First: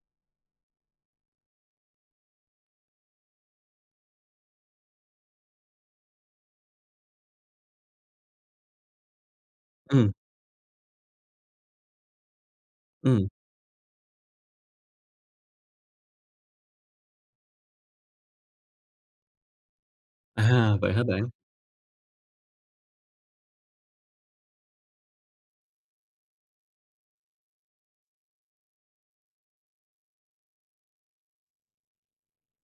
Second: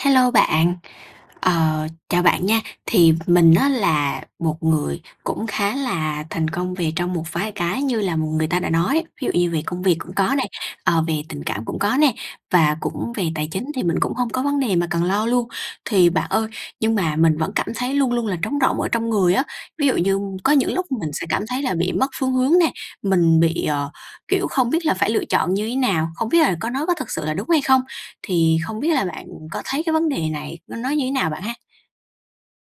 Hello bạn! Ờ, chào bạn nha, thì mình á, là một người cũng khá là thành công về trong một vài cái như là người ta đã nói. Ví dụ như về công việc Ừm. cũng có nè, ờ, về tình cảm cũng có nè, và cũng Ừm. về tài chính thì mình cũng hông có vấn đề mà cần lo luôn. Thì bạn ơi, nhưng mà mình vẫn cảm thấy luôn luôn là trống rỗng ở trong người á. Ví dụ như có những À! lúc Vậy hả mình sẽ bạn? cảm thấy là bị mất phương hướng nè, mình bị, ờ, kiểu, không biết là phải lựa chọn như thế nào, không biết là có nó có thực sự là đúng hay không. Thì không biết là bạn có thấy cái vấn đề này nó nó như thế nào bạn ha?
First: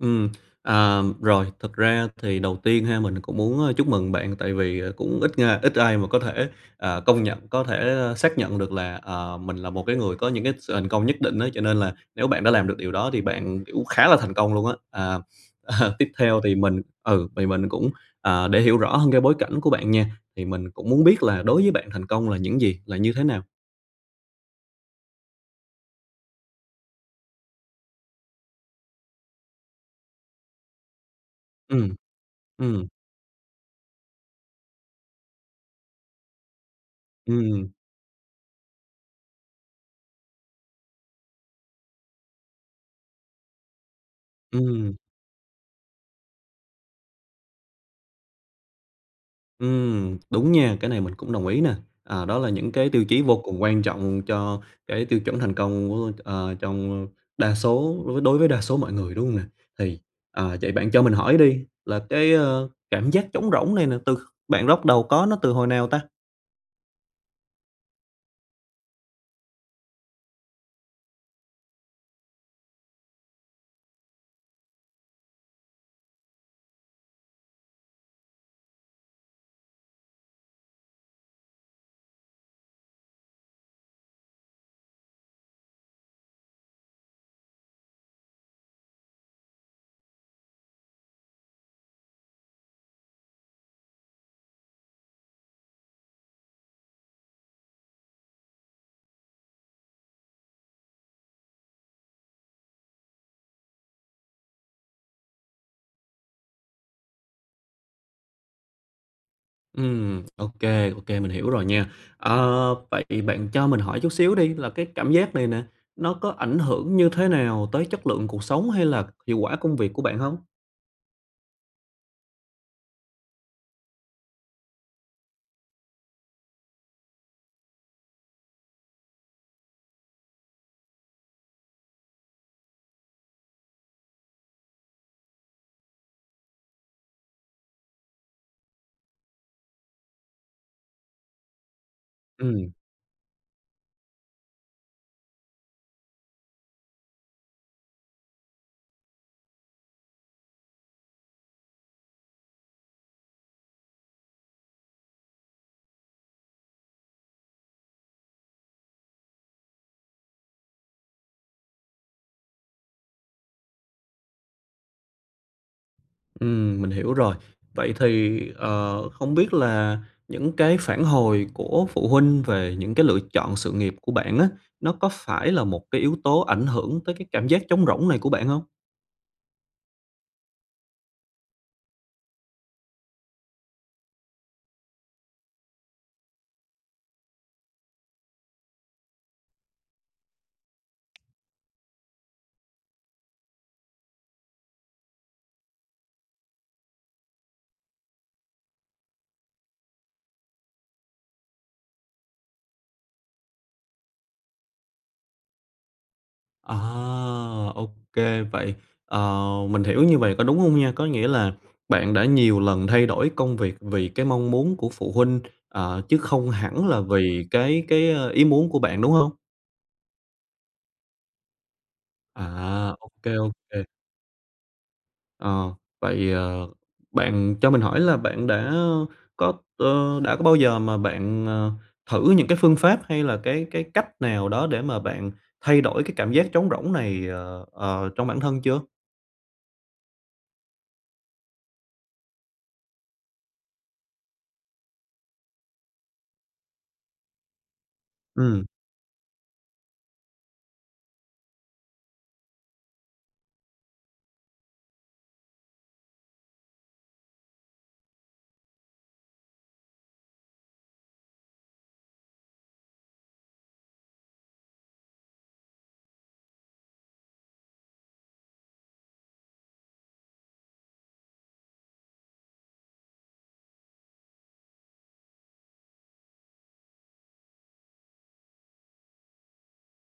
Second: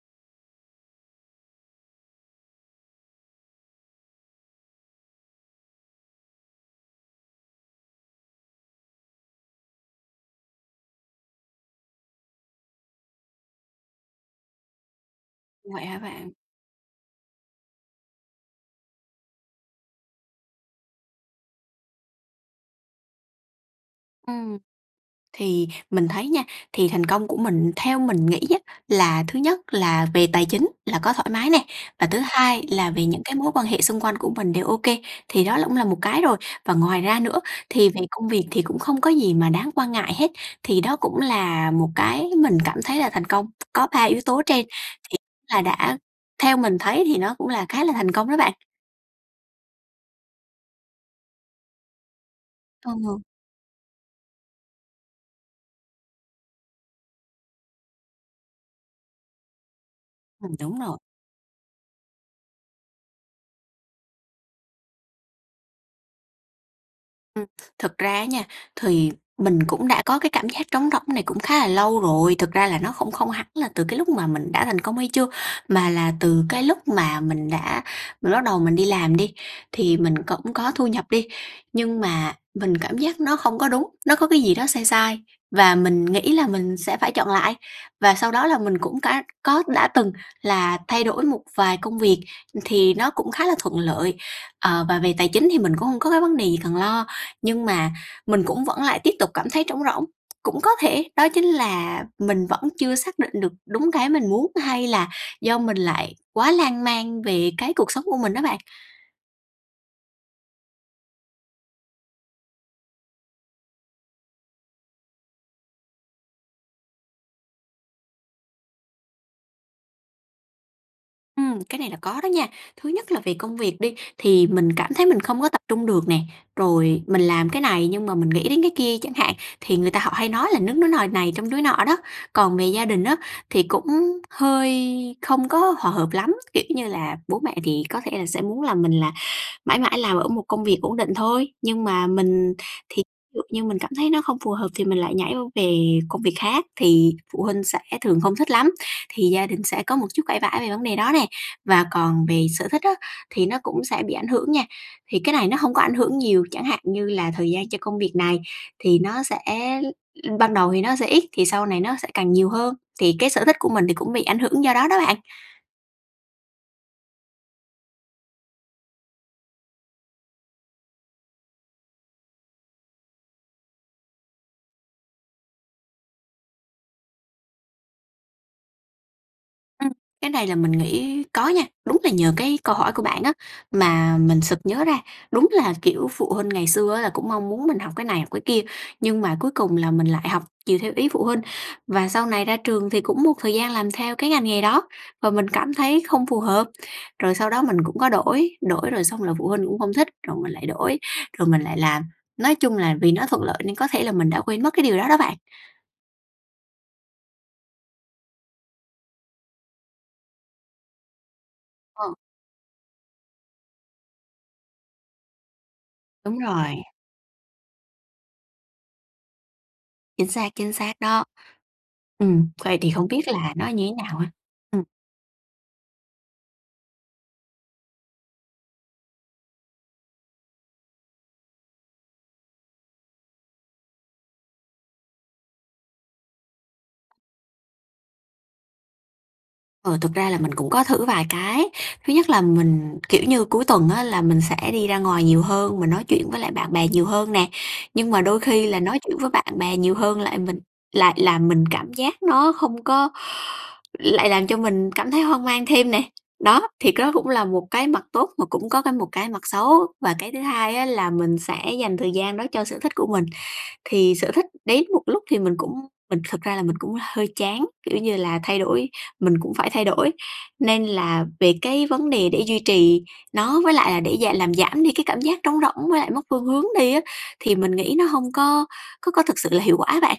Ừm, à. Rồi. Thực ra thì đầu tiên ha, mình cũng muốn chúc mừng bạn tại vì cũng ít nga ít ai mà có thể, ờ, công nhận, có thể xác nhận được là, à, mình là một cái người có những cái sự thành công nhất định á. Cho nên là nếu bạn đã làm được điều đó thì bạn, kiểu, khá là thành công luôn á. À Vậy à, hả Tiếp bạn? theo thì mình ừ, thì mình cũng, à, để hiểu rõ hơn cái bối cảnh của bạn nha, thì mình cũng muốn biết là đối với bạn thành công là những gì, là như thế nào? Ừm. Thì mình thấy nha, thì thành công của mình theo mình nghĩ á, là thứ nhất là về tài chính là có thoải mái nè, Ừm, và thứ hai Ừm. là về những cái mối quan hệ xung quanh của mình đều ô kê. Thì đó cũng là một cái rồi, và ngoài ra nữa Ừm. thì về công việc thì cũng không có gì mà đáng quan ngại hết. Thì đó cũng là một cái mình cảm thấy là thành công, có ba yếu tố trên Ừm. thì là đã theo mình thấy thì nó cũng là khá là thành công đó bạn. Ừm, đúng nha, cái này mình cũng đồng ý nè. À, đó là những cái tiêu Ờ. chí vô cùng quan trọng cho cái tiêu chuẩn thành công của ờ, trong, ơ, đa số với đối với đa số mọi người, đúng hông nè? Thì, Ừm, à, vậy đúng bạn rồi. cho mình hỏi đi là cái, ơ, cảm giác trống rỗng này nè từ kh bạn róc đầu có nó từ hồi nào ta? Ừm, thực ra á nha, thì mình cũng đã có cái cảm giác trống rỗng này cũng khá là lâu rồi. Thực ra là nó không không hẳn là từ cái lúc mà mình đã thành công hay chưa, mà là từ cái lúc mà mình đã mình bắt đầu mình đi làm đi, thì mình cũng có thu nhập đi, nhưng mà mình cảm giác nó không có đúng, nó có cái gì đó sai sai và mình nghĩ là mình sẽ phải chọn lại, và sau đó là mình cũng cá có đã từng là thay đổi một vài công việc thì nó cũng khá là thuận lợi. Ờ, và về tài chính thì mình cũng hông có cái vấn đề gì cần lo, nhưng mà mình cũng vẫn lại tiếp tục cảm thấy trống rỗng, cũng có thể, đó chính là mình vẫn chưa xác định được đúng cái mình muốn hay là do mình lại quá lan man về cái cuộc sống của mình á bạn. Ừm, ô kê, ô kê, mình hiểu rồi nha. Ờ, vậy bạn cho mình hỏi chút xíu đi, là cái cảm giác này nè, nó có ảnh hưởng như thế nào tới chất lượng cuộc sống hay là hiệu quả công việc của bạn hông? Ừm, cái này là có đó nha. Thứ nhất là về công việc đi, thì mình cảm thấy mình không có tập trung được nè, rồi mình làm cái này nhưng mà mình nghĩ đến cái kia chẳng hạn, thì người ta họ hay nói là "đứng nứa nồi này trông núi nọ đó". Còn về gia đình á, thì cũng hơi không có hòa hợp lắm, kiểu như là, bố mẹ thì có thể là sẽ muốn là mình là mãi mãi làm ở một công việc ổn định thôi. Nhưng mà mình Ừm. thì dụ như mình cảm thấy nó không phù hợp thì mình lại nhảy qua về công việc khác, thì phụ huynh sẽ thường không thích lắm, thì gia đình sẽ có một chút cãi vã về vấn đề đó nè. Và còn về sở thích á thì nó cũng sẽ bị ảnh hưởng nha, thì cái này nó hông có ảnh hưởng nhiều, chẳng hạn như là thời gian cho công việc này thì nó sẽ l ban đầu thì nó sẽ ít thì sau này nó sẽ càng nhiều hơn, thì cái sở thích của mình thì cũng bị ảnh hưởng do đó đó bạn. Ừm, mình hiểu rồi. Vậy thì, ờ, không biết là những cái phản hồi của phụ huynh về những cái lựa chọn sự nghiệp của bạn á, nó có phải là một cái yếu tố ảnh hưởng tới cái cảm giác trống rỗng này của bạn hông? Ừ, cái này là mình nghĩ có nha! Đúng là nhờ cái câu hỏi của bạn á, mà mình sực nhớ ra, đúng là, kiểu, phụ huynh ngày xưa á, là cũng mong muốn mình học cái này, học cái kia, nhưng mà cuối cùng là mình lại học chiều theo ý phụ huynh và sau này ra trường thì cũng một thời gian làm theo cái ngành nghề đó. Và mình cảm thấy không phù hợp, rồi sau đó mình cũng có đổi, đổi rồi xong là phụ huynh cũng hông thích, rồi mình lại đổi rồi mình lại làm. Nói chung là vì nó thuận lợi nên có thể là mình đã quên mất cái điều đó đó bạn. À! Ô kê. Vậy, ờ, mình hiểu như vầy có đúng hông nha, có nghĩa là Ờ. bạn đã nhiều lần thay đổi công việc vì cái mong muốn của phụ huynh, ờ, chứ Đúng không rồi. hẳn là vì cái cái, ơ, ý muốn của bạn, đúng hông? Chính xác, chính xác đó! Ừm, vậy thì À! không Ô biết kê, ô là nó kê. như thế nào ha? Ừm. Ờ, vậy, ờ, bạn cho mình hỏi là bạn đã có ờ, đã có bao giờ mà bạn, ờ, thử những cái phương pháp hay là cái cái cách nào đó để mà bạn thay đổi cái cảm giác trống rỗng này, ờ, ờ, trong bản thân chưa? Ờ, thực ra là mình cũng có thử vài cái. Thứ nhất là mình kiểu như cuối tuần á, là mình sẽ đi ra ngoài nhiều hơn, mình nói chuyện với lại bạn bè nhiều hơn nè. Nhưng mà đôi Ừm. khi là nói chuyện với bạn bè nhiều hơn lại mình lại làm mình cảm giác nó không có lại làm cho mình cảm thấy hoang mang thêm nè. Đó, thì cái đó cũng là một cái mặt tốt mà cũng có cái một cái mặt xấu, và cái thứ hai á là mình sẽ dành thời gian đó cho sở thích của mình. Thì sở thích đến một lúc thì mình cũng mình thực ra là mình cũng hơi chán, kiểu như là thay đổi, mình cũng phải thay đổi, nên là về cái vấn đề để duy trì nó với lại là để gi làm giảm đi cái cảm giác trống rỗng với lại mất phương hướng đi á, thì mình nghĩ nó hông có có có thực sự là hiệu quả á bạn.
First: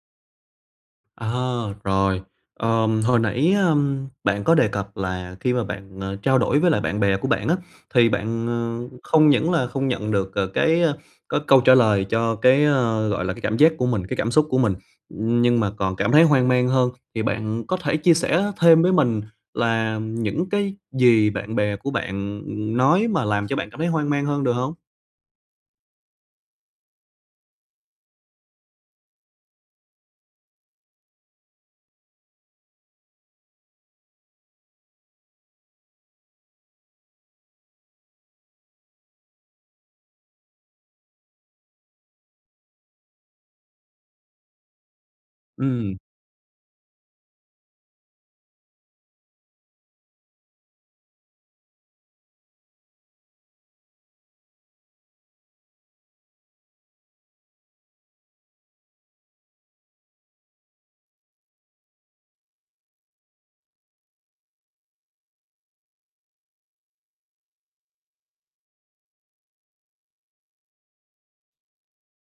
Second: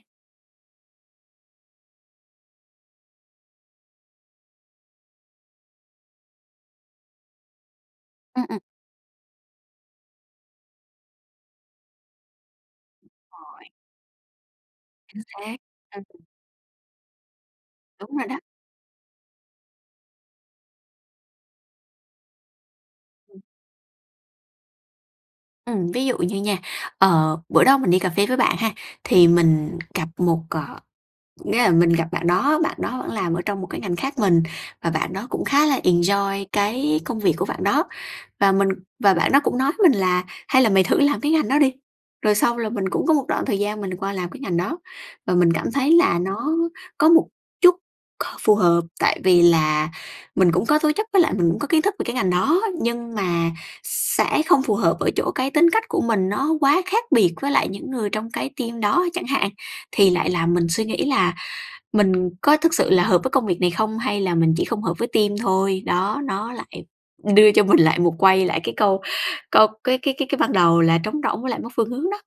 Ờ, rồi. Ờm, hồi nãy, ơ, bạn có đề cập là khi mà bạn, ờ, trao đổi với lại bạn bè của bạn á, thì Ừm, bạn, ừm. ờ, không những là không nhận được c cái, ơ, cái câu trả lời cho cái, ơ, gọi là, cái cảm Mỏi. giác của mình, cái cảm xúc của mình, Chính xác. nhưng mà còn Ừm. cảm thấy hoang mang hơn. Thì bạn có thể chia Đúng rồi đó. sẻ thêm với mình là những cái gì bạn bè của bạn, ừm, nói mà [unintelligible] làm cho bạn cảm thấy hoang mang hơn, được hông? Ừm, ví dụ như nha, ờ, bữa đó mình đi cà phê với bạn ha, thì mình gặp một cờ nghĩa là mình gặp bạn đó, bạn đó bạn làm ở trong một cái ngành khác mình và bạn đó cũng khá là enjoy cái công việc của bạn đó. Và mình và bạn đó cũng nói với mình là "Hay là mày thử làm cái ngành đó đi," rồi sau là mình cũng có một đoạn thời gian mình qua làm cái ngành đó. Và mình cảm thấy Ừm. là nó có một chút k phù hợp tại vì là mình cũng có tố chất với lại mình cũng có kiến thức về cái ngành đó, nhưng mà sẽ không phù hợp ở chỗ cái tính cách của mình nó quá khác biệt với lại những người trong cái team đó, chẳng hạn, thì lại làm mình suy nghĩ là mình có thực sự là hợp với công việc này không hay là mình chỉ không hợp với team thôi. Đó, nó lại đưa cho mình lại một quay lại cái câu câu cái cái cái cái ban đầu là trống rỗng với lại mất phương hướng đó.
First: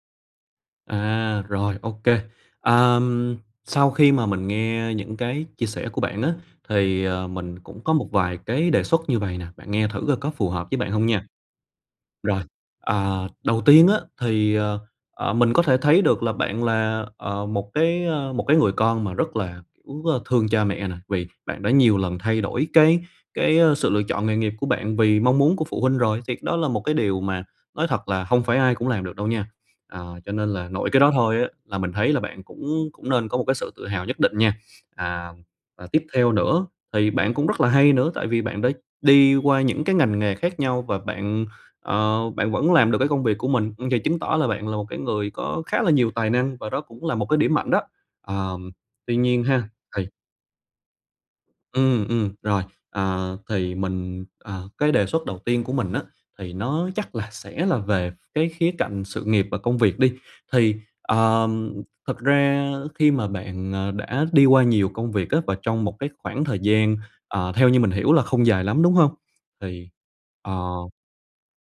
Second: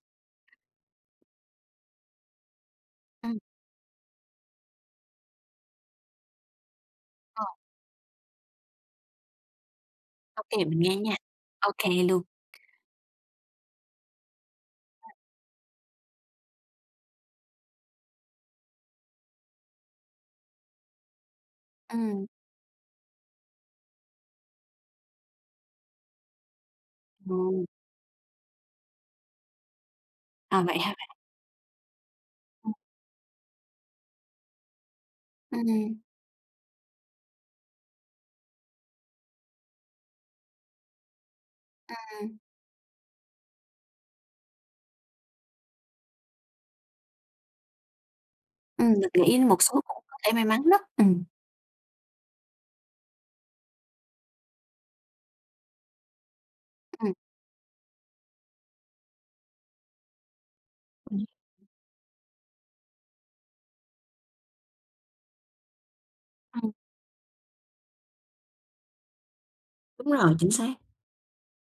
À, rồi, ô kê. Ờm, Ừm. sau khi mà mình nghe những cái chia sẻ của bạn á, thì, ờ, Ờ. mình cũng có một vài cái đề xuất như vầy nè, bạn nghe thử coi có Ô phù kê, hợp với mình bạn nghe hông nha. nha. Ô kê luôn. Rồi, ờ, đầu tiên á thì, ờ, [unintelligible] ờ, mình có thể thấy được là bạn là, ờ, một cái, ơ, một cái người con mà rất là, cũng rất thương cha mẹ nè, vì bạn đã nhiều lần Ừm. thay đổi cái cái, ơ, sự lựa chọn nghề nghiệp của bạn vì mong muốn của phụ huynh rồi, thì cái đó là một cái điều mà Ừm. nói thật là hông phải ai cũng làm được đâu nha. Ờ, cho nên À, là vậy nội hả cái đó bạn? thôi á là mình thấy là bạn [unintelligible] cũng cũng nên có một cái sự tự hào nhất định nha. À, và Ừm. tiếp theo nữa thì bạn cũng rất là hay nữa tại vì bạn đã đi qua những cái ngành nghề khác nhau và bạn, ờ, Ừm. bạn vẫn làm được cái công việc của mình, ừ, vậy chứng tỏ là bạn là một cái người có khá là nhiều tài năng và đó cũng là một cái điểm mạnh đó. Ờm, Ừm, tuy mình nghĩ nhiên một ha, số cũng thì có thể may mắn đó, ừm. Ừm, ừm, rồi. À, thì mình, ờ, cái đề xuất đầu tiên của mình á, thì nó Ừm. chắc là sẽ là về ph cái khía cạnh sự nghiệp và công việc đi. Thì, [unintelligible] ờm, thực ra khi mà bạn, ờ, đã đi qua nhiều công việc á và trong một cái khoảng thời Ừm. gian, ờ, theo như mình hiểu là không dài lắm, đúng hông? Thì, Đúng rồi, chính ờ, xác.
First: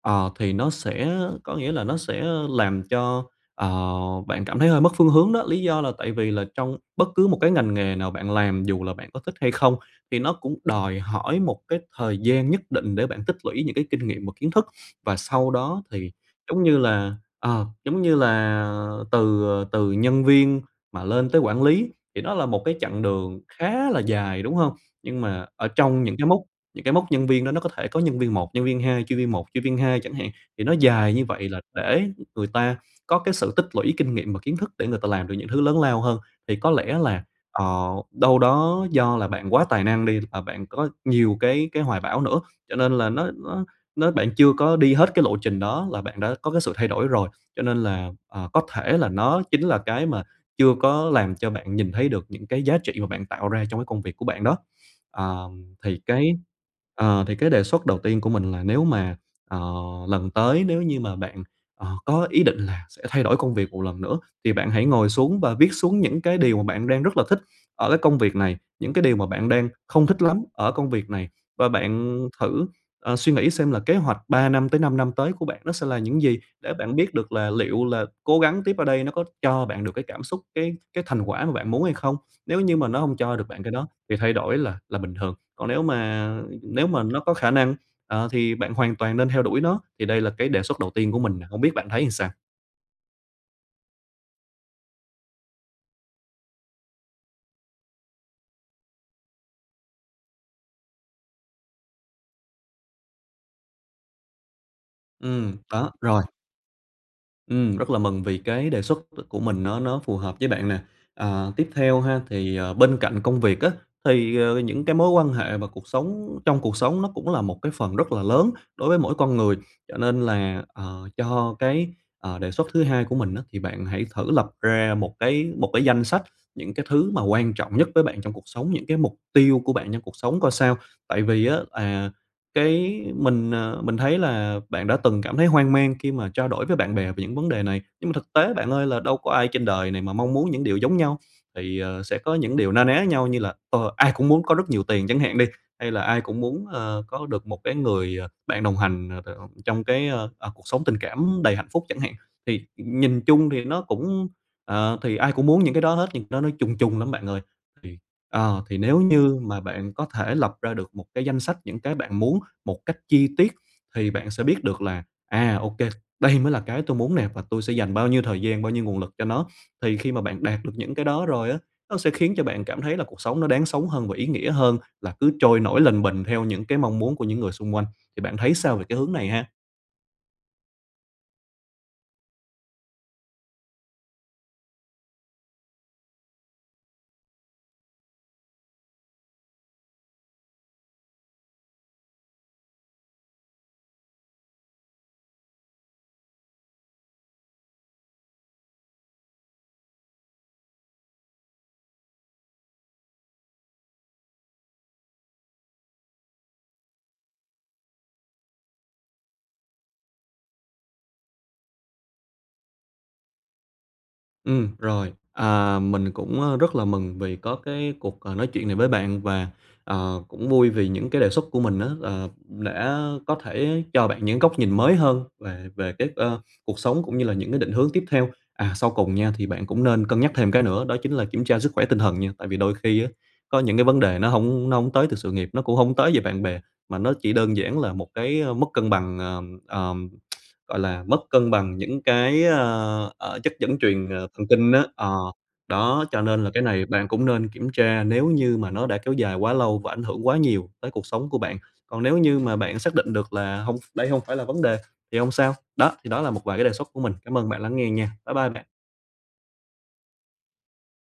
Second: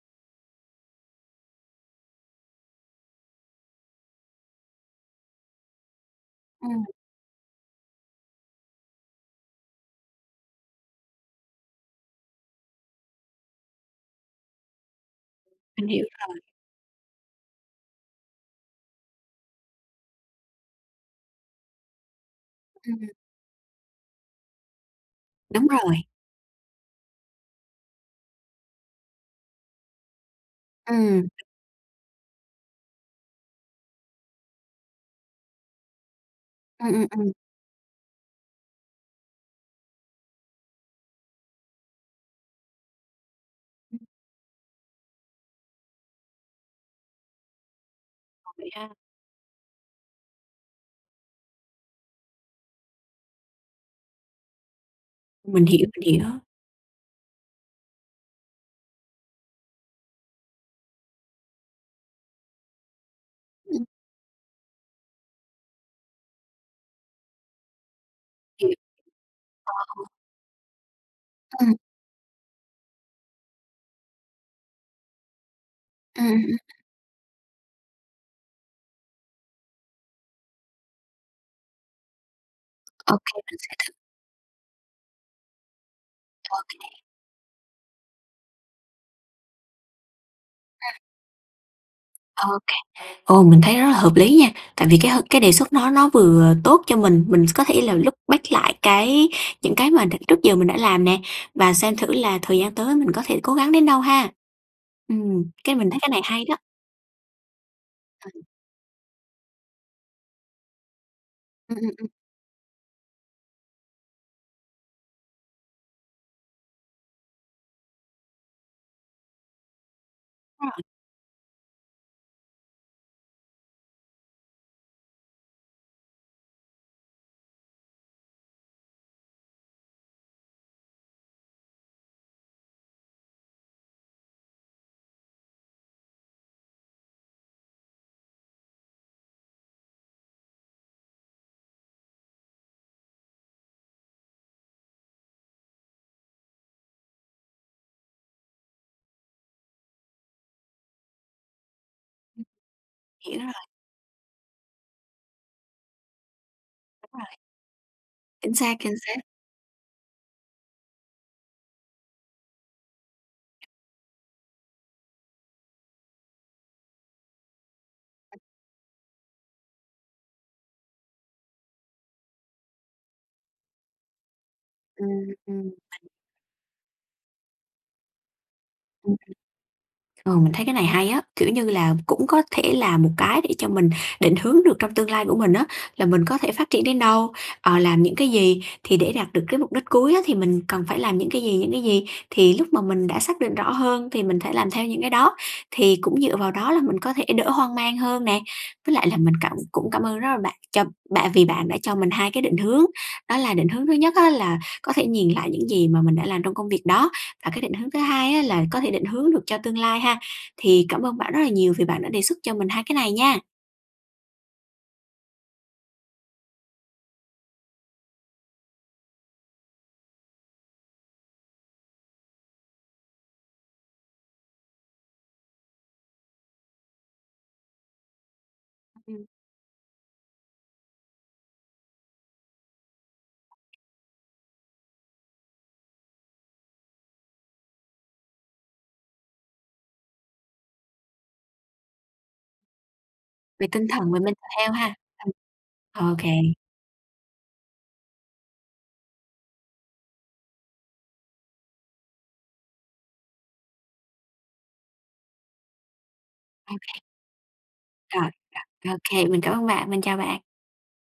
ờ, thì nó sẽ có nghĩa là nó sẽ làm cho, ờ, bạn cảm thấy hơi mất phương hướng đó. Lý do là tại vì là trong Ừm. bất cứ một cái ngành nghề nào bạn làm, dù là bạn có thích hay không, thì nó cũng đòi hỏi một cái thời gian nhất định để bạn tích lũy những cái kinh nghiệm và kiến thức và sau đó Mình hiểu thì rồi. giống như là ờ, giống như là từ từ nhân viên mà lên tới quản lý thì đó là một cái chặng Ừm. đường khá là dài, đúng hông? Nhưng mà ở Đúng rồi! trong những cái mốc những cái mốc nhân viên đó nó có thể có nhân viên 1, nhân viên 2, chuyên viên 1, chuyên viên chẳng hạn, thì nó dài như Ừm. vậy là để người ta có cái sự tích lũy kinh nghiệm và kiến thức để người ta làm được những thứ lớn lao hơn. Thì có Ừ, lẽ ừ, là, ừm. ờ, đâu đó do là bạn quá tài năng đi, ờ, bạn có nhiều cái cái hoài bão nữa, cho nên là nó nó [unintelligible] nó bạn chưa có đi hết cái lộ trình đó là bạn đã có cái sự thay đổi rồi, cho nên là, ờ, À, có vậy ha? thể là nó chính là cái mà chưa có làm cho bạn nhìn thấy được những cái giá trị mà bạn tạo ra trong cái công việc của bạn đó. Mình Ờm, hiểu, thì mình hiểu. cái, ờ, thì cái đề xuất đầu tiên của mình là nếu mà, ờ, lần tới nếu như mà bạn, ờ, có ý định là sẽ thay đổi công việc một Ừm. lần nữa thì bạn hãy ngồi xuống và viết xuống những cái điều mà bạn đang rất là thích ở cái công việc này, Hiểu. những cái điều mà bạn đang không [unintelligible] thích lắm ở công việc này và Ừm. bạn thử, ờ, suy nghĩ xem là kế hoạch 3 năm tới 5 năm tới của bạn nó sẽ là những Ừm, gì ừm, ừm. để bạn biết được là liệu là cố gắng tiếp ở đây nó có cho bạn được cái cảm xúc, cái cái thành quả mà bạn muốn hay không. Nếu như mà nó Ô hông cho kê, được mình bạn cái sẽ đó thử. thì thay đổi là là bình thường, còn nếu mà Ô kê. nếu mà nó có khả năng, ờ, thì bạn hoàn toàn nên theo đuổi nó. Thì đây là cái đề xuất đầu A. tiên của mình nè, hông biết bạn thấy sao? Ô kê, ừ, mình thấy rất là hợp lý nha. Tại vì cái h cái đề xuất nó nó vừa tốt cho mình, mình có thể là look back lại cái những cái mà đ trước giờ mình đã làm nè và xem thử là thời gian tới mình có thể cố gắng đến đâu, ha? Ừm, Ừm, cái này mình có, thấy cái này rồi. hay đó! Ừm, rất là mừng À. vì cái đề xuất, ờ, của mình nó nó phù hợp với bạn nè. Ờ, tiếp Ừm, ừm, theo ừm. ha, thì, à, bên cạnh công việc á, thì, ờ, những cái mối quan hệ và cuộc sống trong cuộc sống nó cũng là một cái phần rất là lớn đối với mỗi con người. Cho nên là, À. ờ, cho cái, ờ, đề xuất thứ hai của mình á, thì bạn hãy thử lập ra một cái một cái danh sách những cái thứ mà quan trọng nhất với bạn trong cuộc sống, những cái mục tiêu của bạn trong cuộc sống coi sao. Tại vì á, à, cái mình, ờ, mình thấy là bạn đã từng cảm thấy hoang mang khi mà trao đổi với bạn bè về những vấn đề này, nhưng mà thực tế bạn ơi, là đâu có ai trên đời này mà mong muốn những điều giống nhau. Thì, ờ, sẽ có những điều na ná nhau như là, ờ, ai cũng muốn có rất nhiều tiền chẳng hạn đi, hay là ai cũng muốn, ờ, có được một cái người, ờ, bạn đồng hành, ờ, t ông trong cái, ơ, ờ, cuộc sống tình cảm đầy hạnh phúc chẳng hạn. Ừm. Thì nhìn Hiểu chung rồi thì nó cũng ờ, thì ai cũng muốn những cái đó hết, nhưng nó nó chung chung lắm Đúng bạn rồi. ơi. Thì, Chính ờ, xác, thì chính nếu xác. như mà bạn có thể lập ra được một cái danh sách những cái bạn muốn một cách chi tiết thì bạn sẽ biết được là, à, ô kê, đây mới là cái tôi muốn nè và tôi sẽ dành bao nhiêu thời gian, bao nhiêu nguồn lực cho nó. Thì khi mà bạn đạt được những cái đó rồi á, nó sẽ khiến cho bạn cảm thấy là cuộc sống nó đáng sống hơn và ý nghĩa hơn Ừm, là cứ ừm, trôi nổi lềnh mình bềnh theo những cái mong muốn của những người xung quanh. Thì bạn thấy sao về cái hướng Ừ. này ha? Ờ, mình thấy cái này hay á, kiểu như là, cũng có thể là một cái để cho mình định hướng được trong tương lai của mình á, là mình có thể phát triển đến đâu, ờ, làm những cái gì, thì để đạt được cái mục đích cuối á thì mình cần phải làm những cái gì, những cái gì. Thì lúc mà mình đã xác định rõ hơn thì mình thể làm theo những cái đó, thì cũng dựa vào đó là mình có thể đỡ hoang mang hơn nè. Với lại là mình cảm cũng cảm ơn rất là bạn cho bạn vì bạn đã cho mình hai cái định hướng. Đó là định hướng thứ nhất á là có thể nhìn lại những gì mà mình đã làm trong công việc đó, và cái định hướng thứ hai á là có thể định hướng được cho tương lai ha. Thì cảm ơn bạn rất là nhiều vì bạn đã đề xuất cho mình hai cái này nha! Ừm, rồi, à, mình cũng, à, rất là mừng vì có cái cuộc, ờ, nói chuyện này với bạn, và, à, cũng vui vì những cái đề xuất của mình á là đã có thể cho bạn những góc nhìn mới hơn về về cái, ờ, cuộc sống cũng như là những cái định hướng tiếp theo. À, sau cùng Ừm. nha, thì bạn cũng nên cân nhắc thêm cái nữa đó chính là kiểm tra sức khỏe tinh thần nha. Tại vì đôi khi á, có những cái vấn đề nó hổng nó hổng tới từ sự nghiệp, nó cũng hông tới về bạn bè mà nó chỉ đơn giản là một cái mất cân bằng, ờ, ờ, gọi là, mất cân bằng những cái, ờ, ờ, chất Về dẫn tinh truyền, thần, về ờ, thần mental kinh health á ha. ờ, Ừm. đó, Ô cho kê. nên là cái này bạn cũng nên kiểm tra, nếu như mà nó đã kéo dài quá lâu và ảnh hưởng quá nhiều tới cuộc sống của bạn. Còn nếu như mà bạn xác định được là hông, đây hông phải là vấn đề thì hông sao. Đó, thì đó là một vài cái đề Ô xuất của kê. mình, cảm ơn bạn lắng nghe nha. Rồi, Bye bye bạn! rồi, ô kê, mình cảm ơn bạn. Mình chào bạn!